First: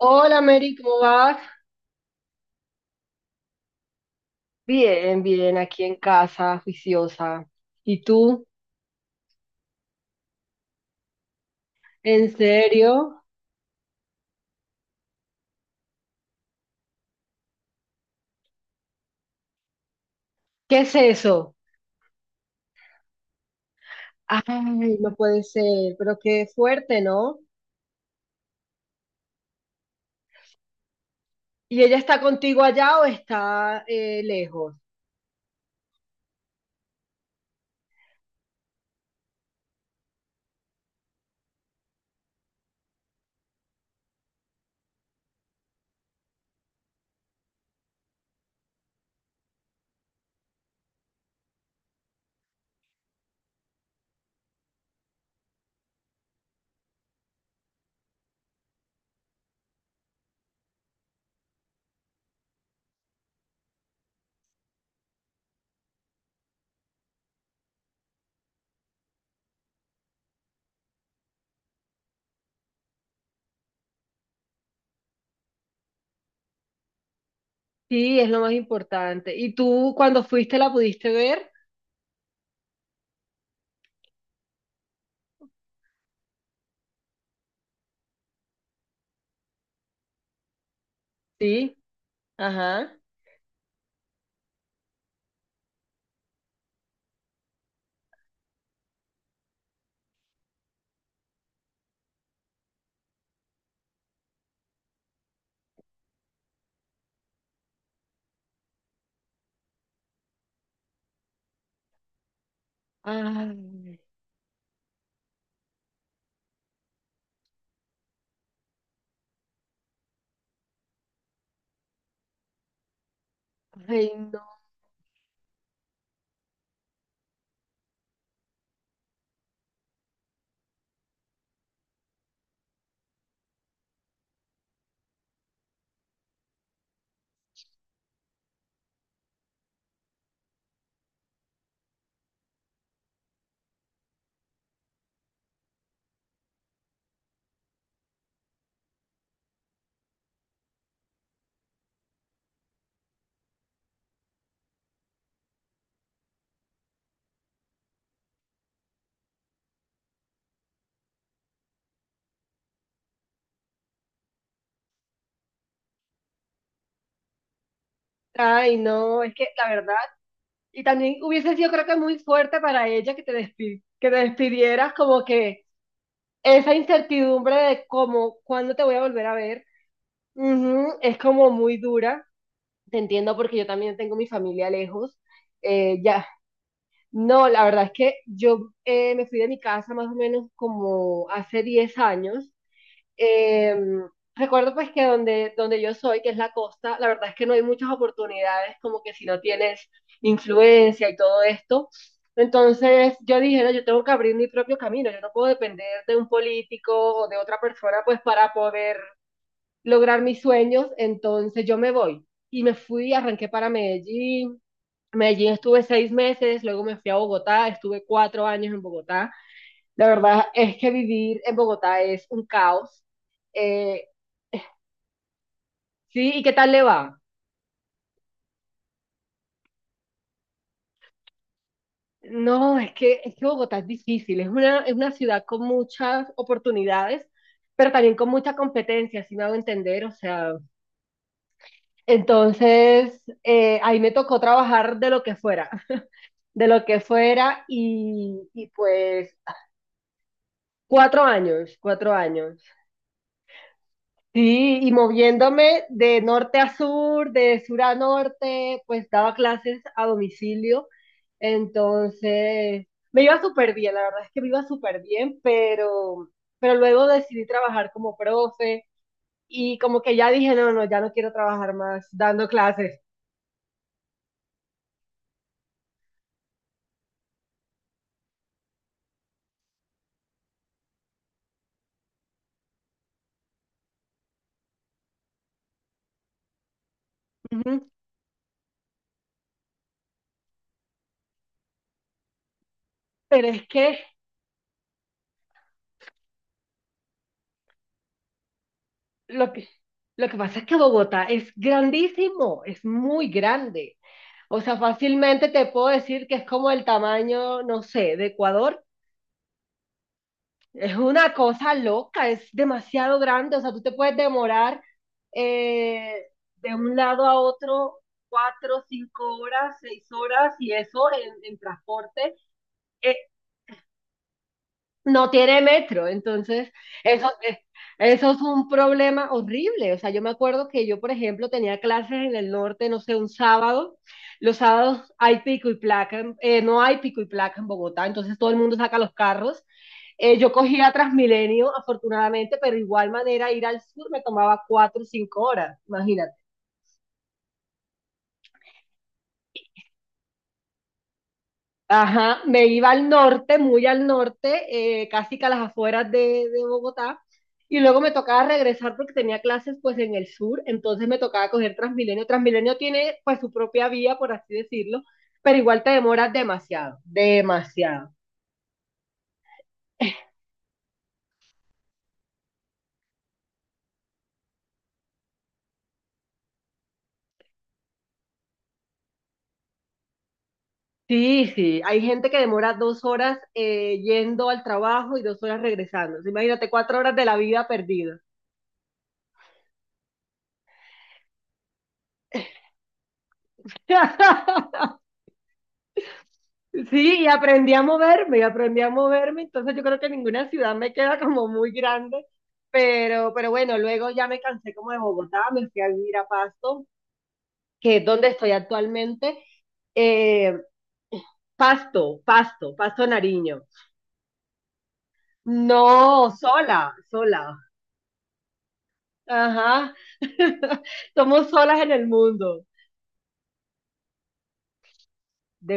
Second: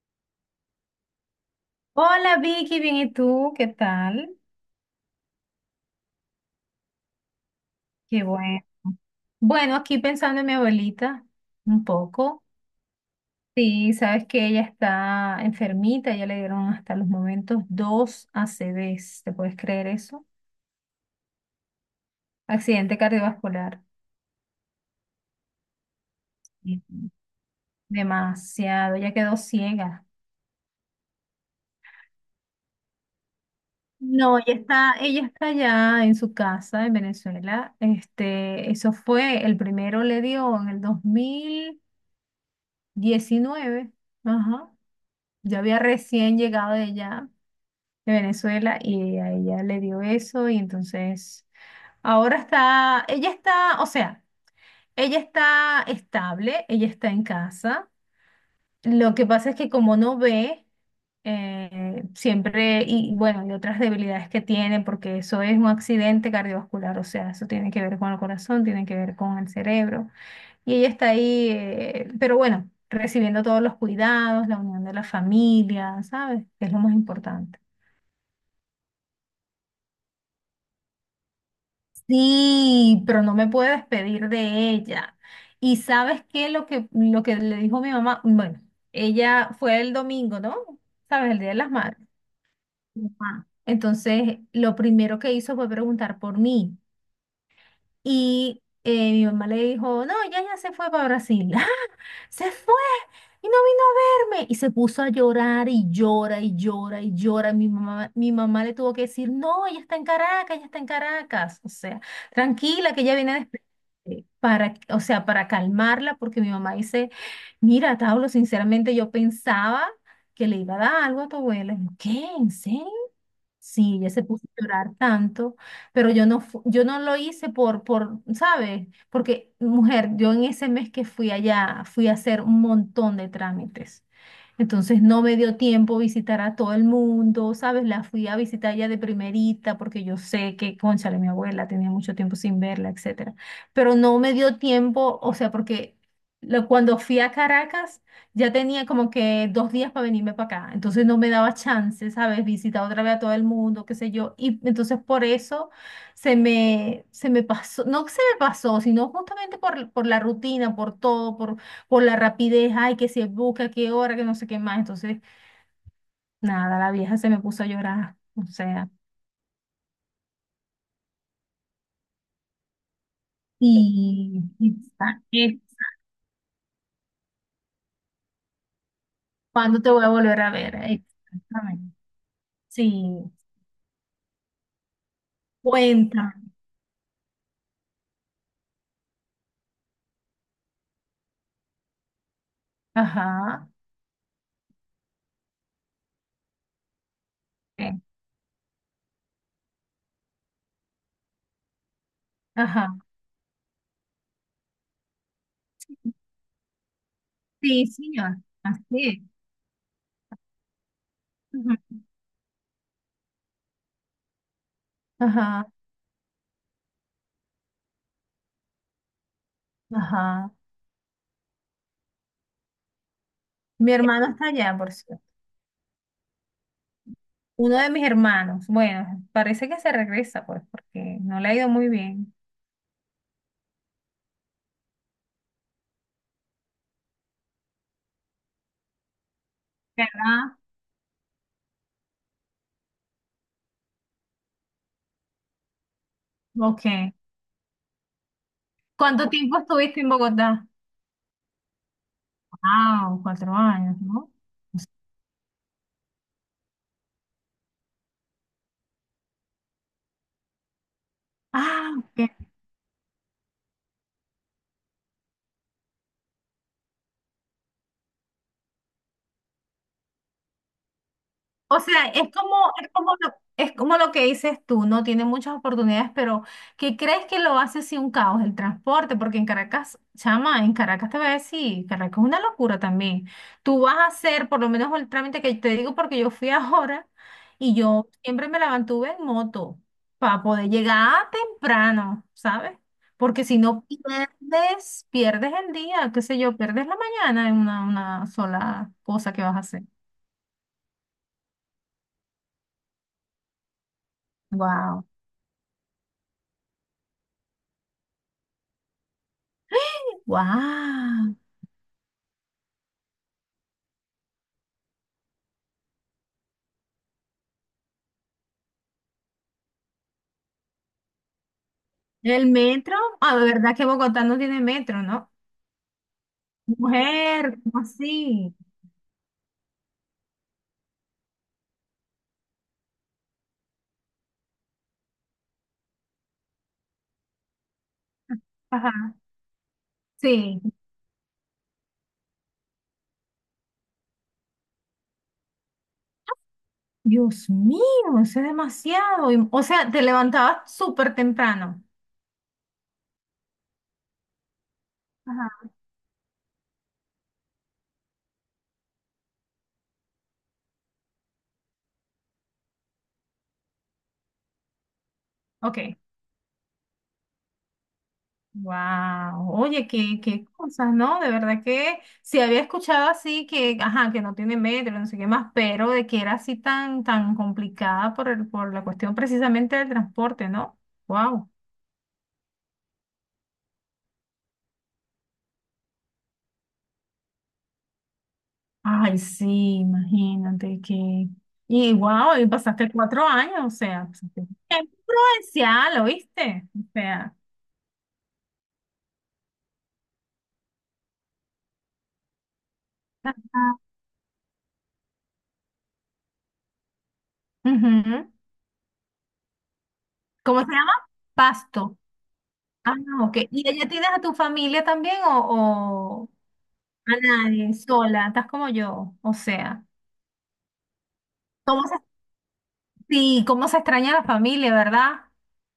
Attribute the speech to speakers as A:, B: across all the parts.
A: Hola Mary, ¿cómo vas?
B: Hola Vicky, bien, ¿y tú? ¿Qué tal?
A: Bien, bien, aquí en casa, juiciosa. ¿Y
B: Qué
A: tú?
B: bueno. Bueno, aquí pensando en mi abuelita, un
A: ¿En
B: poco.
A: serio?
B: Sí, sabes que ella está enfermita, ya le dieron hasta los momentos dos ACVs, ¿te puedes creer eso?
A: ¿Qué es eso?
B: Accidente cardiovascular.
A: Ay, no puede ser, pero qué
B: Sí.
A: fuerte, ¿no?
B: Demasiado, ya quedó ciega.
A: ¿Y ella está contigo allá o está
B: No, ella
A: lejos?
B: está, ella está allá en su casa en Venezuela. Este, eso fue, el primero le dio en el dos mil diecinueve. Ajá. Yo había recién llegado de allá, de Venezuela, y a ella le dio eso, y entonces ahora está, ella está, o sea, ella está estable, ella está en casa. Lo que pasa es que como no ve, siempre, y bueno, y otras debilidades que tiene, porque eso es un accidente cardiovascular, o sea, eso tiene que ver con el corazón, tiene que ver con el cerebro. Y ella está ahí, pero bueno, recibiendo todos los cuidados, la unión de la familia, ¿sabes? Que es lo más importante.
A: Sí, es lo más importante. ¿Y tú cuando fuiste la pudiste ver?
B: Sí, pero no me puedo despedir de ella. ¿Y sabes qué? Lo que le dijo mi mamá, bueno, ella fue el domingo, ¿no? ¿Sabes? El Día de las
A: Sí,
B: Madres.
A: ajá.
B: Ajá. Entonces, lo primero que hizo fue preguntar por mí. Y mi mamá le dijo, no, ella ya se fue para Brasil. ¡Ah! Se fue y no vino a verme. Y se puso a llorar y llora y llora y llora. Mi mamá le tuvo que decir, no, ella está en Caracas, ella está en Caracas. O sea, tranquila, que ella viene después.
A: Ay,
B: Para, o sea, para calmarla, porque mi mamá dice, mira, Tablo, sinceramente yo pensaba que le iba a dar algo a tu abuela. Y yo, ¿qué? ¿En serio? Sí, ella
A: ay,
B: se puso
A: no.
B: a llorar tanto, pero yo no, yo no lo hice por, ¿sabes? Porque, mujer, yo en ese mes que fui allá, fui a hacer un montón de trámites. Entonces no me dio tiempo visitar a todo el mundo, ¿sabes? La fui a visitar ya de primerita porque yo sé que, cónchale, mi abuela tenía mucho tiempo sin verla, etcétera. Pero no me dio tiempo, o sea, porque cuando fui a Caracas ya tenía como que 2 días para venirme para acá. Entonces no me daba chance, ¿sabes? Visitar otra vez a todo el mundo, qué sé yo. Y entonces por eso se me pasó, no que se me pasó, sino justamente por la rutina, por todo, por la rapidez, ay, que se busca, qué hora, que no sé qué más. Entonces, nada, la vieja se me puso a llorar. O
A: Ay,
B: sea,
A: no, es que la verdad, y también hubiese sido creo que muy fuerte para ella que que te despidieras,
B: ah,
A: como
B: ¿qué?
A: que esa incertidumbre de cómo, cuándo te voy a volver a ver,
B: ¿Cuándo te voy a volver a ver?
A: ujú, es como muy
B: Exactamente.
A: dura. Te
B: Sí,
A: entiendo porque yo también tengo mi familia lejos. Ya,
B: cuenta.
A: no, la verdad es que yo me fui de mi casa más o menos como hace 10 años.
B: Ajá.
A: eh, recuerdo pues que donde yo soy, que es la costa, la verdad es que no hay muchas
B: ¿Qué?
A: oportunidades, como que si no tienes influencia y todo esto.
B: Ajá.
A: Entonces yo dije, "No, yo tengo que abrir mi propio camino, yo no puedo depender de un político o de otra
B: Sí,
A: persona pues
B: señor.
A: para
B: Así
A: poder
B: es.
A: lograr mis sueños, entonces yo me
B: Ujú.
A: voy." Y me fui, arranqué para Medellín. Medellín
B: Ajá,
A: estuve 6 meses, luego me fui a Bogotá, estuve 4 años en Bogotá. La verdad
B: ajá.
A: es que vivir en Bogotá es un caos.
B: Mi
A: Eh,
B: hermano está allá, por cierto.
A: Sí, ¿y qué tal le va?
B: Uno de mis hermanos. Bueno, parece que se regresa, pues, porque no le ha ido muy bien.
A: No, es que Bogotá es difícil, es una ciudad con muchas oportunidades, pero también con mucha competencia, si me hago entender, o sea,
B: ¿Verdad?
A: entonces ahí me tocó trabajar de lo que fuera, de lo
B: Ok.
A: que fuera, y
B: ¿Cuánto
A: pues
B: tiempo estuviste en Bogotá?
A: 4 años, 4 años.
B: Ah, 4 años, ¿no?
A: Sí, y moviéndome de norte a sur, de sur a norte, pues daba clases a domicilio.
B: Ah, ok.
A: Entonces, me iba súper bien, la verdad es que me iba súper bien, pero luego decidí trabajar como profe y como que ya dije, no, no, ya no quiero trabajar
B: O sea,
A: más dando clases.
B: es como lo que dices tú, no tiene muchas oportunidades, pero ¿qué crees que lo hace si un caos el transporte? Porque en Caracas, chama, en Caracas te voy a decir, Caracas es una locura también. Tú vas a hacer, por lo menos el trámite que te digo, porque yo fui ahora y
A: Ujú.
B: yo siempre me la mantuve en moto para poder llegar temprano, ¿sabes? Porque
A: Pero
B: si
A: es
B: no
A: que
B: pierdes, pierdes el día, qué sé yo, pierdes la mañana en una sola cosa que
A: lo
B: vas a
A: que,
B: hacer.
A: lo que pasa es que Bogotá es grandísimo, es muy grande. O sea,
B: Wow.
A: fácilmente te puedo decir que es como el tamaño, no sé, de Ecuador. Es una
B: ¡Wow!
A: cosa loca, es demasiado grande, o sea, tú te puedes demorar eh, de un lado a otro 4, 5 horas, 6 horas y eso en transporte.
B: ¿El metro?
A: eh,
B: Ah, de verdad que Bogotá no tiene metro,
A: no
B: ¿no?
A: tiene metro, entonces eso, eh,
B: Mujer, ¿cómo
A: eso es
B: así?
A: un problema horrible. O sea, yo me acuerdo que yo, por ejemplo, tenía clases en el norte, no sé, un sábado. Los sábados hay pico y placa, no hay pico y placa en Bogotá, entonces todo el mundo
B: Ajá.
A: saca los carros, yo
B: Sí.
A: cogía Transmilenio, afortunadamente, pero de igual manera ir al sur me tomaba 4 o 5 horas, imagínate.
B: Dios mío, eso es demasiado. Y, o sea, te levantabas súper temprano.
A: Ajá, me iba al norte, muy al norte, casi que a las
B: Ajá.
A: afueras de Bogotá, y luego me tocaba regresar porque tenía clases pues en el sur, entonces me tocaba coger Transmilenio. Transmilenio tiene pues su propia vía, por así decirlo, pero igual te
B: Ok.
A: demoras demasiado, demasiado.
B: Wow. Oye, qué, qué cosas, ¿no? De verdad que sí había escuchado así que, ajá, que no tiene metro, no sé qué más, pero de que era así tan, tan complicada por el, por la cuestión precisamente del transporte, ¿no?
A: Sí,
B: Wow.
A: sí, hay gente que demora 2 horas yendo al trabajo y 2 horas regresando. Entonces, imagínate, 4 horas de la vida perdida.
B: Ay, sí, imagínate que... Y wow, y pasaste 4 años, o sea, pasaste... ¡Qué provincial! ¿Oíste? O
A: Sí, y
B: sea...
A: aprendí a moverme, y aprendí a moverme, entonces yo creo que ninguna ciudad me queda como muy grande, pero bueno,
B: Ajá,
A: luego ya me cansé como de Bogotá, me fui a vivir a Pasto, que es
B: ujú.
A: donde estoy actualmente. Eh,
B: ¿Cómo se llama? Pasto.
A: Pasto, Pasto,
B: Ah,
A: Pasto
B: no, ok.
A: Nariño.
B: ¿Y allá tienes a tu familia también
A: No,
B: o
A: sola,
B: a
A: sola.
B: nadie, sola? Estás como yo, o sea...
A: Ajá. Somos solas
B: ¿Cómo
A: en
B: se
A: el mundo.
B: Sí, cómo se extraña la familia, ¿verdad?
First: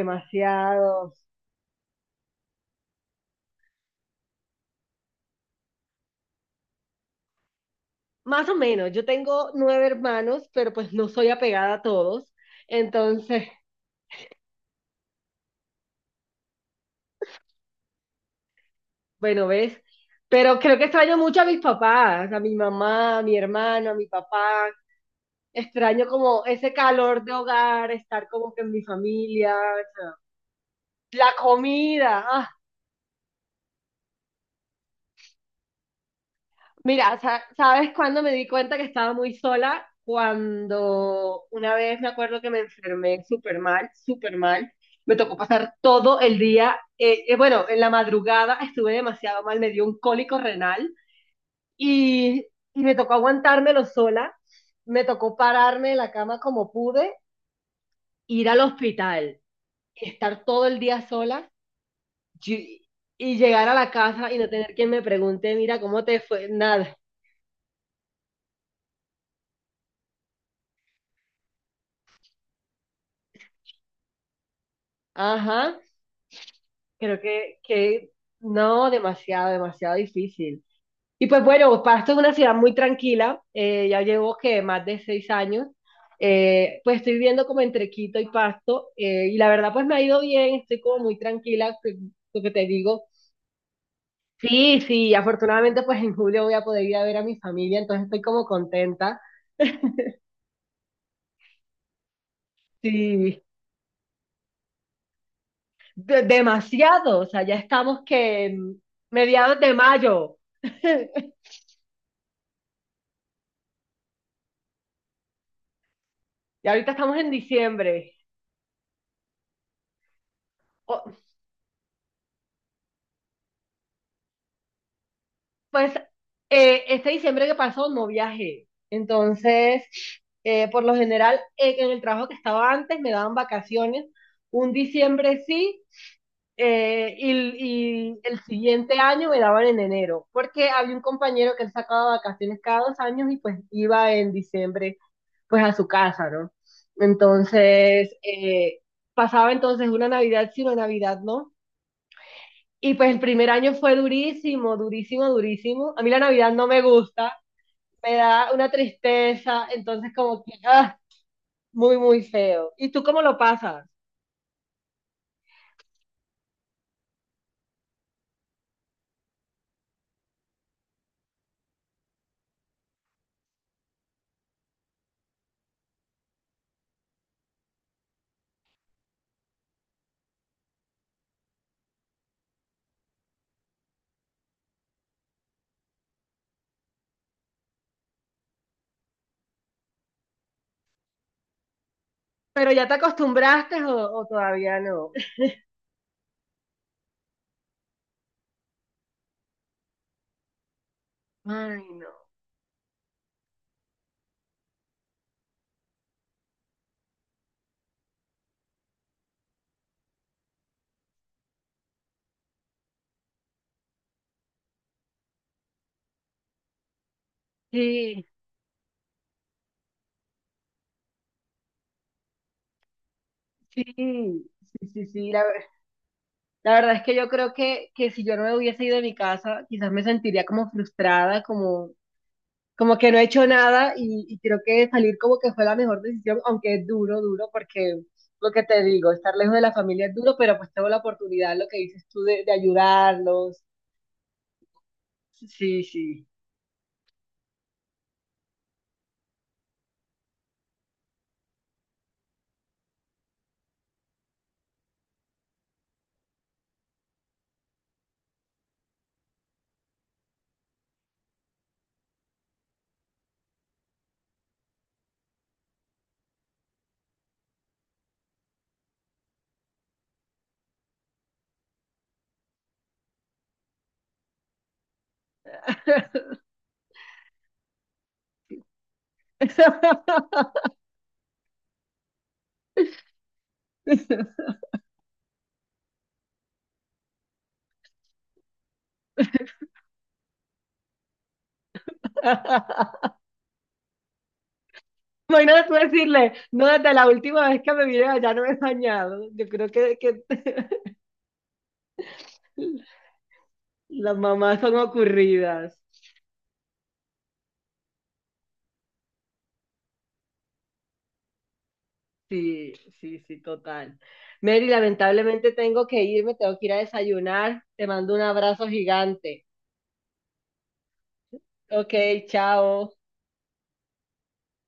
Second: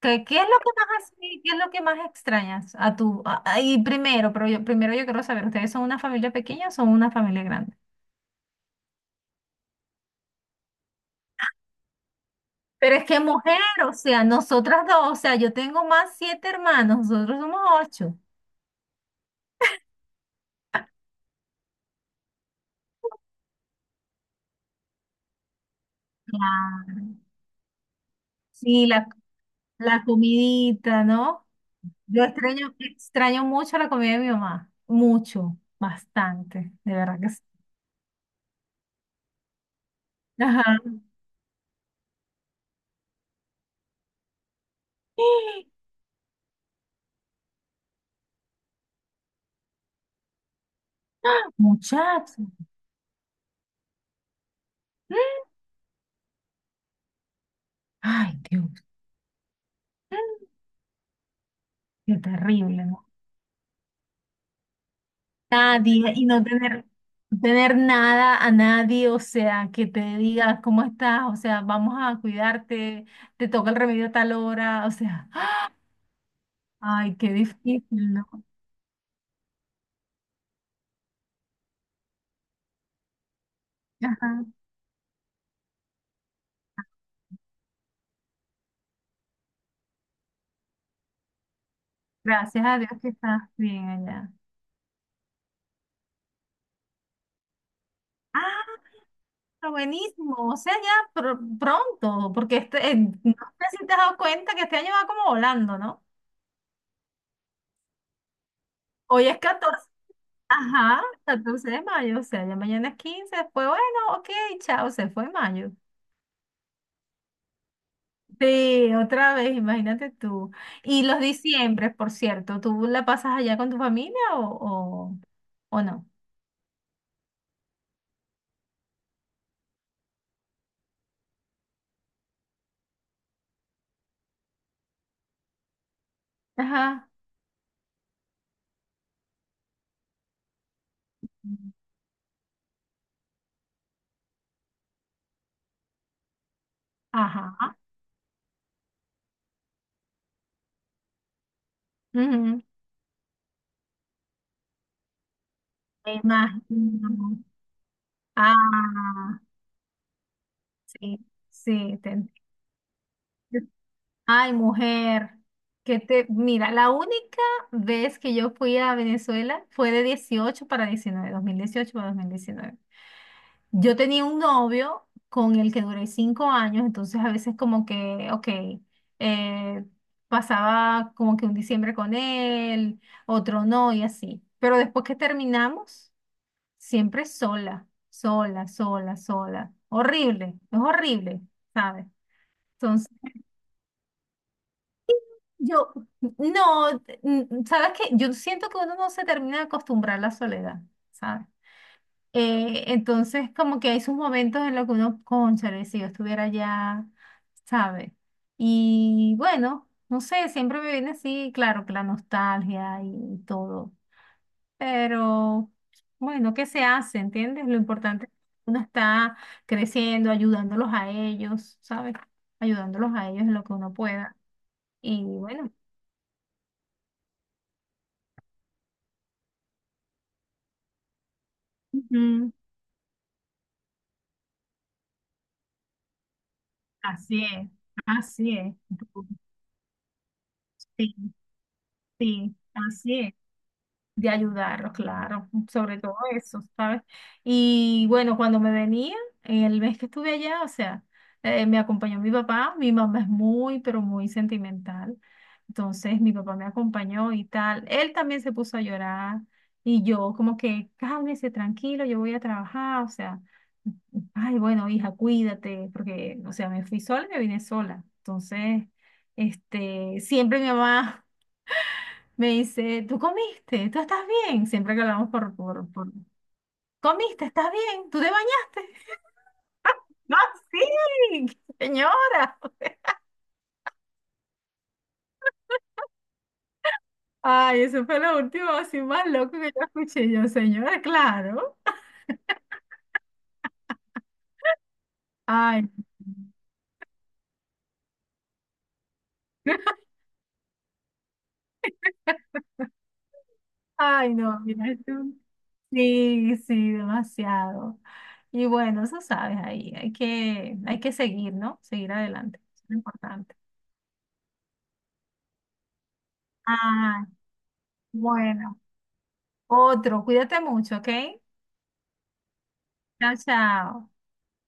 B: ¿Qué, qué es lo que más así, qué es lo que más extrañas a tu a- y primero, pero yo, primero yo quiero saber, ¿ustedes son una familia pequeña o son una familia grande?
A: Más o menos, yo tengo 9 hermanos, pero pues no soy apegada a todos.
B: Pero es que
A: Entonces,
B: mujer, o sea, nosotras dos, o sea, yo tengo más siete hermanos, nosotros somos ocho.
A: bueno, ¿ves? Pero creo que extraño mucho a mis papás, a mi mamá, a mi hermano, a mi papá. Extraño como ese
B: Claro.
A: calor de hogar, estar como que en mi
B: Sí, la,
A: familia, o
B: la
A: sea,
B: comidita,
A: la
B: ¿no?
A: comida.
B: Yo
A: ¡Ah!
B: extraño, extraño mucho la comida de mi mamá, mucho, bastante, de
A: Mira,
B: verdad que sí.
A: ¿sabes cuándo me di cuenta que estaba muy sola?
B: Ajá.
A: Cuando una vez me acuerdo que me enfermé súper mal, súper mal. Me tocó pasar todo el día, bueno, en la madrugada estuve demasiado mal, me dio un cólico renal y,
B: Muchacho.
A: y me tocó aguantármelo sola. Me tocó pararme de la cama como pude,
B: Ay,
A: ir al
B: Dios,
A: hospital, estar todo el día sola
B: qué
A: y
B: terrible, ¿no?
A: y llegar a la casa y no tener quien me pregunte, mira, ¿cómo
B: Nadie,
A: te
B: y no
A: fue?
B: tener,
A: Nada.
B: no tener nada a nadie, o sea, que te diga cómo estás, o sea, vamos a cuidarte, te toca el remedio a tal hora, o sea,
A: Ajá.
B: ay,
A: Creo
B: qué
A: que
B: difícil, ¿no?
A: no, demasiado, demasiado difícil. Y pues bueno, Pasto es una ciudad muy tranquila, ya llevo
B: Ajá.
A: que más de 6 años, pues estoy viviendo como entre Quito y Pasto, y la verdad pues me ha ido bien, estoy como muy tranquila, lo que
B: Gracias
A: te
B: a Dios
A: digo.
B: que estás bien allá.
A: Sí, sí, afortunadamente pues en julio voy a poder ir a ver a mi familia, entonces estoy como
B: Ah,
A: contenta.
B: está buenísimo, o sea, ya pronto, porque este, no
A: Sí,
B: sé si te has dado cuenta que este año va como volando, ¿no?
A: demasiado, o sea, ya estamos que en
B: Hoy es
A: mediados de
B: 14.
A: mayo,
B: Ajá, 14 de mayo, o sea, ya mañana es 15 después, bueno, ok, chao, se fue mayo.
A: y ahorita estamos en diciembre.
B: Sí, otra vez, imagínate tú. Y los diciembres, por cierto, ¿tú la pasas allá con tu familia o
A: Pues
B: no?
A: este diciembre que pasó no viajé. Entonces, por lo general, en el trabajo que estaba antes me daban vacaciones. Un diciembre sí,
B: Ajá,
A: eh, y, y el siguiente año me daban en enero, porque había un compañero que él sacaba vacaciones cada 2 años y pues iba en diciembre pues a su casa, ¿no?
B: ajá.
A: Entonces, pasaba entonces una Navidad sí, una Navidad no.
B: Ujú.
A: Y pues el primer año fue durísimo, durísimo, durísimo. A mí
B: Me
A: la Navidad no me
B: imagino.
A: gusta, me da una
B: Ah,
A: tristeza, entonces como que, ah,
B: sí, sí,
A: muy,
B: te
A: muy
B: entiendo.
A: feo. ¿Y tú cómo lo pasas?
B: Ay, mujer, que te, mira, la única vez que yo fui a Venezuela fue de 18 para 19, 2018 para 2019. Yo tenía un novio con el que duré 5 años, entonces a veces como que, ok, eh, pasaba como que un diciembre con él, otro no y así. Pero después que terminamos, siempre sola, sola, sola, sola. Horrible, es horrible, ¿sabes?
A: ¿Pero ya te
B: Entonces,
A: acostumbraste o todavía no?
B: yo, no, mm, ¿sabes qué? Yo siento que uno no se termina de acostumbrar a la soledad, ¿sabes?
A: Ay, no.
B: Entonces, como que hay sus momentos en los que uno, cónchale, si yo estuviera allá, ¿sabe? Y bueno, no sé, siempre me viene así, claro, que la nostalgia y todo, pero bueno, ¿qué se hace? ¿Entiendes? Lo
A: Sí,
B: importante es que uno está creciendo, ayudándolos a ellos, ¿sabes? Ayudándolos a ellos en lo que
A: sí,
B: uno pueda.
A: sí, sí,
B: Y
A: sí. La, ver-
B: bueno,
A: la verdad es que yo creo que si yo no me hubiese ido de mi casa, quizás me sentiría como frustrada, como,
B: ujú,
A: como que no he hecho nada y, y creo que salir como que fue la mejor decisión, aunque es duro,
B: así
A: duro,
B: es,
A: porque lo
B: así
A: que
B: es.
A: te digo, estar lejos de la familia es duro, pero pues tengo la
B: Sí,
A: oportunidad, lo que dices tú, de
B: sí, así es.
A: ayudarlos.
B: De ayudarlos, claro,
A: Sí,
B: sobre todo
A: sí.
B: eso, ¿sabes? Y bueno, cuando me venía, en el mes que estuve allá, o sea, me acompañó mi papá, mi mamá es muy, pero muy sentimental, entonces mi papá me acompañó y tal, él también se puso a llorar y yo como que, cálmese, tranquilo, yo voy a trabajar, o sea, ay, bueno, hija, cuídate, porque, o sea, me fui sola y me vine sola, entonces, este, siempre mi mamá... Me dice, ¿tú comiste? ¿Tú estás bien? Siempre que hablamos por... ¿Comiste? ¿Estás bien? ¿Tú te bañaste? No, sí, señora. Ay, eso fue lo último así más loco que yo escuché. Yo, señora, claro.
A: Imagínate tú
B: Ay,
A: decirle, no, desde la última vez que me vine allá no me he bañado. Yo creo que las
B: ay,
A: mamás
B: no,
A: son
B: mira tú.
A: ocurridas.
B: Sí, sí, demasiado. Y bueno, eso sabes ahí. Hay que seguir, ¿no? Seguir adelante.
A: Sí,
B: Eso es lo
A: sí, sí,
B: importante.
A: total. Mary, lamentablemente tengo que irme, tengo que ir a
B: Ah,
A: desayunar. Te mando un abrazo
B: bueno.
A: gigante.
B: Otro, cuídate mucho, ¿ok?
A: Ok, chao.
B: Chao, chao.